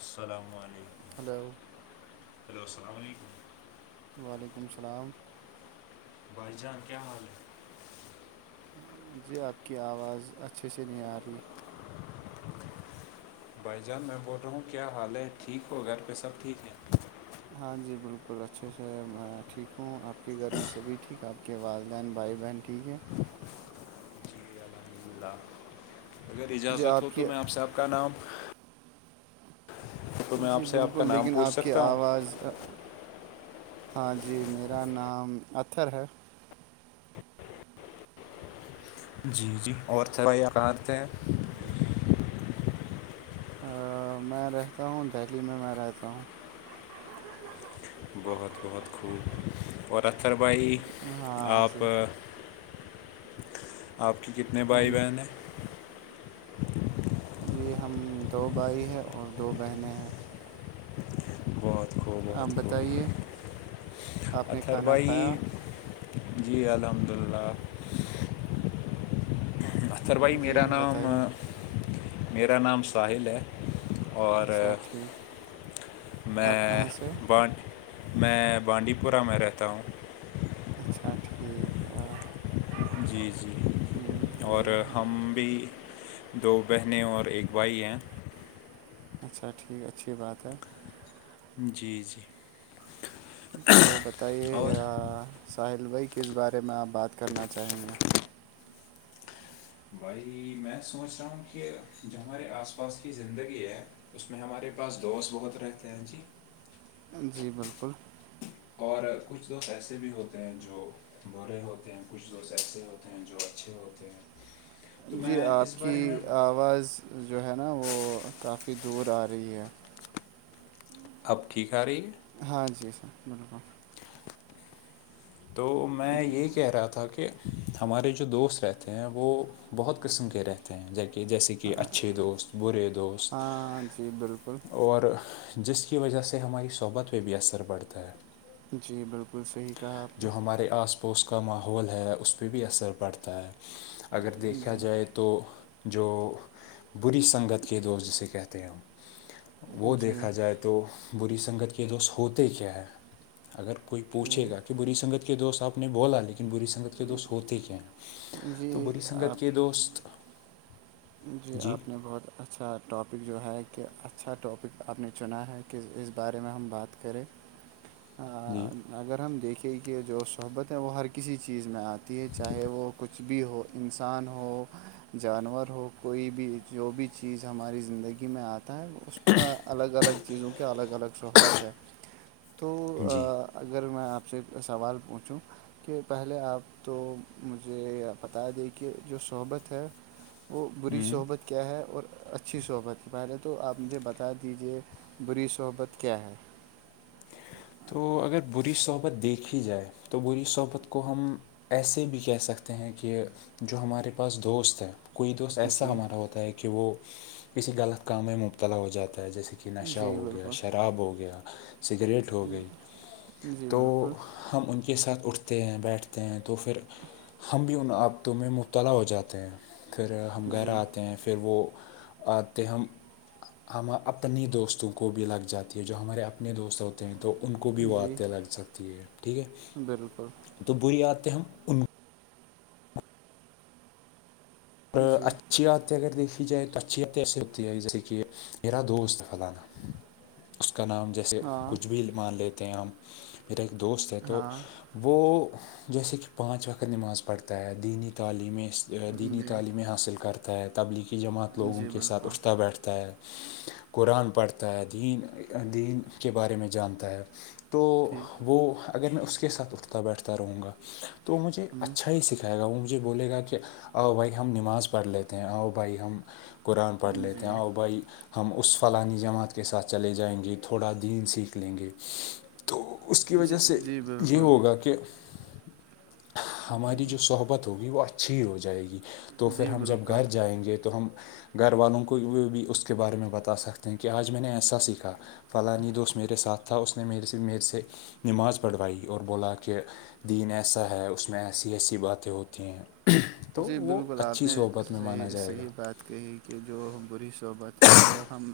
السلام علیکم hello- hello السلام علیکم- وعلیکم السلام- بھائی جان کیا حال ہے? جی آپ کی آواز اچھے سے نہیں آ رہی بھائی جان میں بول رہا ہوں کیا حال ہے, ٹھیک ہو گھر پہ سب ٹھیک ہیں- جی بالکل اچھے سے میں ٹھیک ہوں آپ کے گھر میں سبھی ٹھیک آپ? کے والدہین بھائی بہن ٹھیک ہے- جی الحمد للہ اگر جی اجازت ہو تو کی میں آپ صاحب کا نام? تو میں جی آپ سے آپ کا بالکل نام لیکن پوچھ آپ کی سکتا ہوں آواز ہاں جی میرا نام اطر ہے- جی- جی اور تھ بھائییاکار تھے- [unintelligible] میں رہتا ہوں دہلی میں میں رہتا ہوں- بہت- بہت خوب اور اتر بھائی ہاں جی آپ آپ کی کتنے بھائی ہم بہن ہیں? جی ہم دو بھائی ہیں اور دو بہنیں ہیں بہت خوب آپ بہت بتائیے? خوب آپ نے اطہر کھانا بھائی کھایا جی الحمد للہ [inaudible] اختر بھائی میرا جی نام بتائیے میرا نام ساحل ہے اور اچھا ٹھیک آپ میں کہاں سے میں بانڈی پورہ میں رہتا ہوں- اچھا ٹھیک ہے جی- جی اور ہم بھی- دو بہنیں اور ایک بھائی ہیں- اچھا ٹھیک اچھی بات ہے- جی- جی تو بتائیے اور ساحل وئی کس بارے میں آپ بات کرنا چاہیں گے- بھائی میں سوچ رہا ہوں کہ جو ہمارے آس پاس کی زندگی ہے اس میں ہمارے پاس دوست بہت رہتے ہیں جی جی بالکل- اور کچھ دوست ایسے بھی ہوتے ہیں جو برے ہوتے ہیں کچھ دوست ایسے ہوتے ہیں جو اچھے ہوتے ہیں تو جی میں اس آپ کی بارے میں آواز جو ہے نا وہ کافی دور آ رہی ہے- اب ٹھیک آ رہی ہے ہاں جی تو میں یہی کہہ رہا تھا کہ ہمارے جو دوست رہتے ہیں وہ بہت قسم کے رہتے ہیں- ہیں ج جیسے کہ اچھے دوست برے دوست ہاں جی بالکل اور جس کی وجہ سے ہماری صحبت پہ بھی اثر پڑتا ہے- جی بالکل صحیح کہا آپ نے جو ہمارے آس پوس کا ماحول ہے اس پہ بھی اثر پڑتا ہے اگر دیکھا جی جائے- تو جو بری سنگت کے دوست جسے کہتے ہیں ہم- وہ جی دیکھا جائے تو بری سنگت کے دوست ہوتے کیا ہیں- اگر کوئی پوچھ گا کہ ٹھیک بری سگت کے دوست آپ نے بولا لیکن بری سن- سنگت کے دوست ہوتے کیا ہیں تو جی بری آپ سنگت کے دوست جی آپ نے بہت ا اچھا ٹاپک جو ہے کہ اچھا ٹاپک آپ نے چنا ہے کہ اس بارے میں ہم بات کریں- آ، جی اگر ہم دیکھیں کہ جو صحبت ہے وہ ہر کسی چیز میں آتی ہے چاہے وہ کچھ کچھ بھی ہو انسان ہو جانور ہو کوئی بھی جو بھی چیز ہماری زندگی میں آتا ہے اس کا الگ الگ چیزوں کے الگ الگ صحبت ہے تو جی اگر میں آپ سے سوال پوچھوں کہ پہلے آپ تو مجھے بتا دیں کہ جو صحبت ہے وہ بری صحبت کیا ہے اور اچھی صحبت پہلے تو آپ مجھے بتا دیجیے بری صحبت کیا ہے تو اگر بری صحبت دیکھی جائے تو بری صحبت کو ہم ایسے بھی کہہ سکتے ہیں کہ جو ہمارے پاس دوست ہے کوئی دوست ایسا جی ہمارا ہوتا ہے کہ وہ کسی غلط کام میں مبتلا ہو جاتا ہے جیسے کہ نشہ جی ہو گیا بالکل شراب ہو گیا سگریٹ ہو گئی جی تو بالکل ہم ان کے ساتھ اٹھتے ہیں بیٹھتے ہیں تو پھر ہم بھی ان عابتوں میں مبتلا ہو جاتے ہیں پھر ہم گھر جی آتے ہیں پھر وہ آتے ہم ہم اپنی دوستوں کو بھی لگ جاتی ہے جو ہمارے اپنے دوست ہیں تو ان کو بھی وہ جی آتیں لگ جاتی ہیں ٹھیک ہے بالکل تو بری آدیں ہم ان کو جی اچھا اگر دیکھی جائے تو اچھیت ایسے ہوتی ہیں جیسے کہ میرا دوست ہے فلانا اس کا نام جیسے ہاں کچھ بھی مان لیتے ہیں ہم میرا ایک دوست ہے تو ہاں وہ جیسے کہ پانچ وقت نماز پڑھتا ہے دینی تعلیم دینی جی میں حاصل کرتا ہے تبلیغی جماعت لوگوں جی کے ساتھ بالکل اٹھتا بیٹھتا ہے قرآن پڑھتا ہے دین دین کے بارے میں جانتا ہے تو ٹھیک وہ اگر میں اس کے ساتھ اٹھتا بیٹھتا رہوں گا تو مجھے ہوں اچھا ہی سیکھ ائے گا وہ مجھے بولے گا کہ آؤ بھائی ہم نماز پڑھ لیتے ہیں آؤ بھائی ہم قرآن پڑھ لےتے جی آاں وہ بھائی ہم اس فلاانی جماعت کے ساتھ چلے جائیں گے تھوڑا دین سیکھ لیں گے تو اس کی جی وجہ سے جی یہ بالکل ہوگا کہ ہماری جو صحبت ہوگی وہ اچھی ہو جائے گی تو پھر جی ہم جب بالکل گھر جائیں گے تو ہم گھر والوں کو بھی اس کے بارے میں بتا سکتے ہیں کہ آج میں نے ایسا سیکھا فلاانی دوست میرے ساتھ تھا اس نے میرے سے میرے سے نماز پڑھوائی اور بولا کہ دین ایسا ہے اس میں ایسی ایسی باتیں ہوتی ہیں تو جی وہ بالکل آپ اچھی نے صحبت میں مانا صحیح جائے گا صحیح بات ہے کہ ہی کہ جو بری صحبت ہے وہ ہم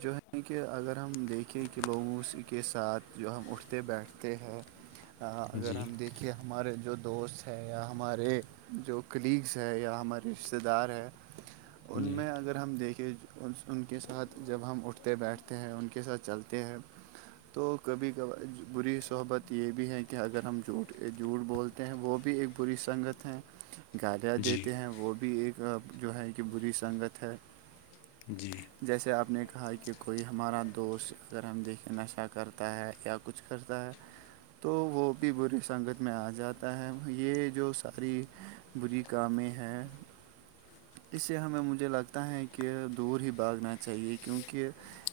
جو ہے کہ اگر ہم دیکھیں کہ لوگوں اسی کے ساتھ جو ہم اٹھتے بیٹھتے ہیں ج [inaudible] اگر ہم دیکھیے ہمارے جو دوست ہے یا ہمارے جو کلیگس ہے یا ہمارے رشتہ دار ہے ان جی میں اگر ہم دیکھیں ان کے ساتھ جب ہم اٹھتے بیٹھتے ہیں ان کے ساتھ چلتے ہیں تو کبھی کبھار بری صحبت یہ بھی ہے کہ اگر ہم جھوٹ جھوٹ بولتے ہیں وہ بھی ایک بری سنگت ہیں گالیاں جی دیتے ہیں وہ بھی ایک جو ہے کہ بری سنگت ہے جی جیسے آپ نے کہا کہ کوئی ہمارا دوست اگر ہم دیکھیں نشہ کرتا ہے یا کچھ کرتا ہے تو وہ بھی بری سنگت میں آ جاتا ہے یہ جو ساری بری کامیں ہیں اس سے ہمیں مجھے لگتا ہے کہ دور ہی بھاگنا چاہیے کیونکہ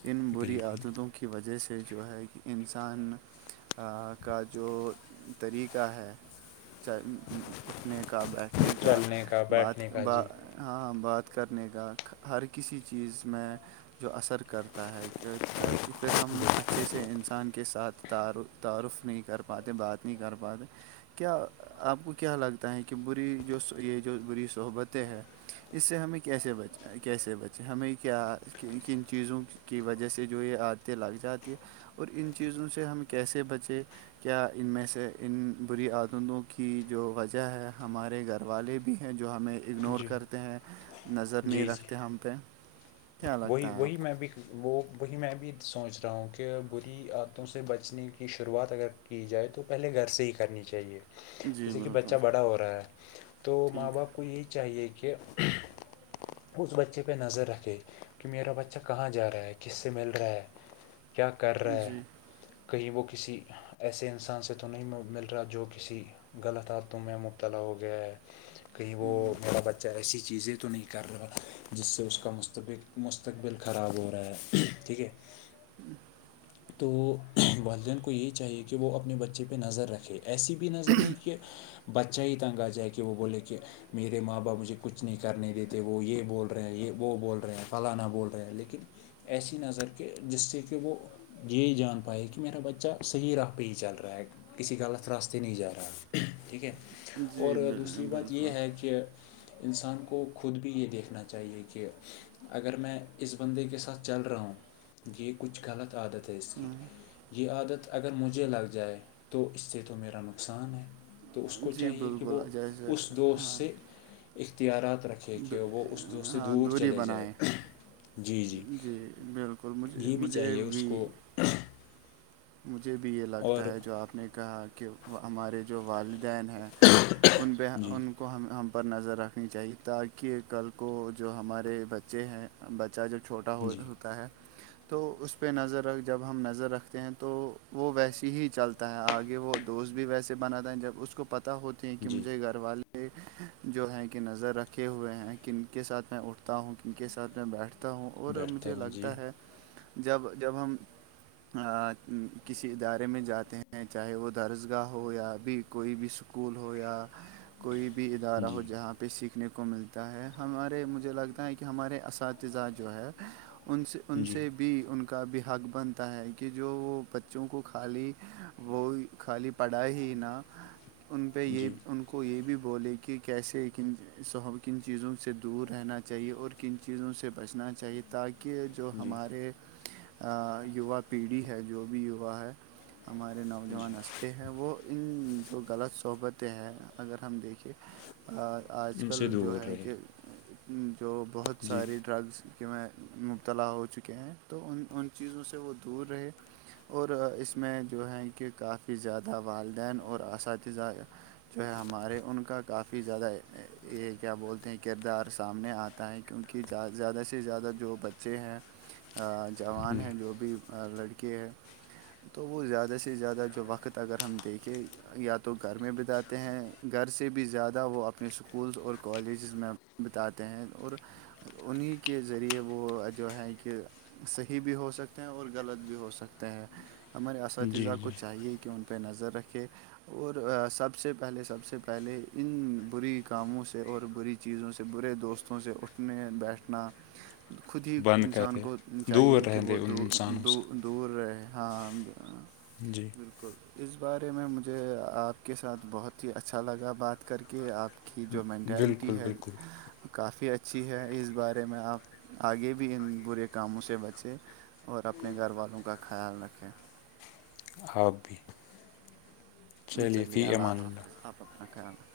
ان بری بالکل عادتوں کی وجہ سے جو ہے کہ انسان کا جو طریقہ ہے اٹھنے کا بیٹھ اپنے کا چلنے بات بیٹھنے کا ب جی ہاں بات کرنے کا ہر کسی چیز میں جو اثر کرتا ہے کہتا ہے کہ پھر ہم اچھے سے انسان کے ساتھ تعارف نہیں کر پاتے بات نہیں کر پاتے کیا آپ کو کیا لگتا تیں کہ بری جو یہ جو بری صحبتیں ہے اس سے ہمیں کیسے بچ کیسے بچے ہمیں کیا کن چیزوں کی وجہ سے جو یہ عتےیں لگ جاتی ہے اور ان چیزوں سے ہم کیسے بچیں کیا ان میں سے ان بری عادتوں کی جو وجہ ہے ہمارے گھر والے بھی ہیں جو ہمیں اگنور جی کرتے ہیں نظر نہیں جی جی رکھتے ہم پہ کیا وہی لگتا ہے وہی آپ کو میں بھی وہ وہی میں بھی سوچ رہا ہوں کہ بری عتوں سے بچنے کی شروعات اگر کی جائے تو پہلے گھر سے ہی کرنی چاہیے جی جیسے کہ بالکل بچہ بڑا ہو رہا ہے تو ماں ٹھیک باپ کو یہ چاہیے کہ اس بچے پہ نظر رکھے کہ میرا بچہ کہاں جا رہا ہے کس سے مل رہا ہے کیا کر رہا ہے جی کہیں وہ کسی ایسے انسان سے تو نہیں مل رہا جو کسی غلط حادتوں میں مبتلا ہو گیا ہے کہیں وہ میرا بچہ ایسی چیزیں تو نہیں کر رہا جس سے اس کا مستبق مستقبل خراب ہو رہا ہے ٹھیک ہے ہوں تو والدین کو یہ چاہیے کہ وہ اپنے بچے پہ نظر رکھے ایسی بھی نظر نہیں کہ بچہ ہی تنگ آ جائے کہ وہ بولے کہ میرے ماں باپ مجھے کچھ نہیں کرنے دیتے وہ یہ بول رہے ہیں یہ وہ بول رہے ہیں فلاں نہ بول رہے ہیں لیکن ایسی نظر کہ جس سے کہ وہ یہ جان پائے کہ میرا بچہ صحیح راہ پہ ہی چل رہا ہے کسی غلط راستے نہیں جا رہا ٹھیک ہے اور جی بال دوسری بات بالکل یہ ہے کہ انسان کو خود بھی یہ دیکھنا چاہیے کہ اگر میں اس بندے کے ساتھ چل رہا ہوں یہ کچھ غلط عادت ہے اس کی ہوں یہ عادت اگر مجھے لگ جائے تو اس سے تو میرا نقصان ہے تو اس کو جی چاہیے کہ بالکل وہ جیسے اس دوست ہاں سے اختیارات رکھیں کہ دو- وہ اس د سے ہاں دور دوری چلے جائے بنائیں جی بالکل مجھے یہ بھی مجھے چاہیے اس بھی کو مجھے بھی یہ اور لگتا ہے جو آپ نے کہا کہ وہ ہمارے جو والدین ہیں ان ب جی ان کو ہم ہم پر نظر رکھنی چاہیے تاکہ کل کو جو ہمارے بچے ہیں بچہ جب چھوٹا ہو جی ہوتا ہے تو اس پہ نظر جب ہم نظر رکھ ہیں تو وہ ویسی ہی چلتا ہے آگے وہ دوست بھی ویسے بناتا ہے جب اس کو پتتا ہوتا ت جی کہجے گھر والے جو ہیں کہ نظر رکھے ہوئے ہیں کن کے ساتھ میں اٹھتا ہوں کن کے ساتھ میں بیٹھتا ہوں اور بیٹھتا مجھے ہوں جی لگتا ہے جب جب ہم کسی ادارے میں جاتے ہیں چاہے وہ درسگاہ ہو یا ابھی کوئی بھی اسکول ہو یا کوئی بھی ادارہ ہو جی جہاںہ پہ سیکھنے کو ملتا ہے ہمارے مجھے لگتا ہے کہ ہمارے اساتذہ جو ہے ان سے ان جی سے بھی ان کا بحق بنتا ہے کہ جو وہ بچوں کو خالی وہ خالی پڑھا ہی نہ ان پہ یہ جی ان کو یہ بھی بولے کہ کیسے کن کن چیزوں سے دور رہنا چاہیے اور کن چیزوں سے بچنا چاہیے تاکہ جو جی ہمارے یووا پیڑھی ہے جو بھی یووا ہے ہمارے جی نوجوان اصلے ہیں وہ ان تو غلط صحبتیں ہیں اگر ہم دیکھے آج ان سے کل جو دور ہے رہے کہ جو بہت جی ساری ڈرگس کہ میں مبتلا ہو چکے ہیں تو ان ان چیزوں سے وہ دور رہے اور اس میں جو ہیں کہ کافی زیادہ والدین اور اساتذہ جو ہے ہمارے ان کا کافی زیادہ یہ کیا بولتے ہیں کردار سامنے آتا ہے کیونکہ زیادہ سے زیادہ جو بچے ہیں جوان جی ہیں جو بھی لڑکے ہے تو وہ زیادہ سے زیادہ جو وقت اگر ہم دیکھیں یا تو گھر میں بتاتے ہیں گھر سے بھی زیادہ وہ اپنے اسکولس اور کالجز میں بتاتے ہیں اور انہیں کے ذریعے وہ جو ہیں کہ صحیح بھی ہو سکتے ہیں اور غلط بھی ہو سکتے ہیں ہمارے جی اساتذہ جی کو چاہیے کہ ان پہ نظر رکھے اور سب سے پہلے سب سے پہلے ان بری کاموں سے اور بری چیزوں سے برے دوستوں سے اٹھنے بیٹھنا [inaudible] خود ہی بند کر انسان دے کو دور چاہیے کہ رہنے وہ دے ان دو انسانوں سے دور رہے ہاں جی بالکل اس بارے میں مجھے آپ کے ساتھ بہت ہی اچھا لگا بات کر کے آپ کی جو مینٹیلٹی بالکل ہے بالکل کافی اچھی ہے اس بارے میں آپ آگے بھی ان برے کاموں سے بچیں اور اپنے گھر والوں کا خیال رکھیں آپ بھی چلیے فی امان اللہ آپ اپنا خیال رکھ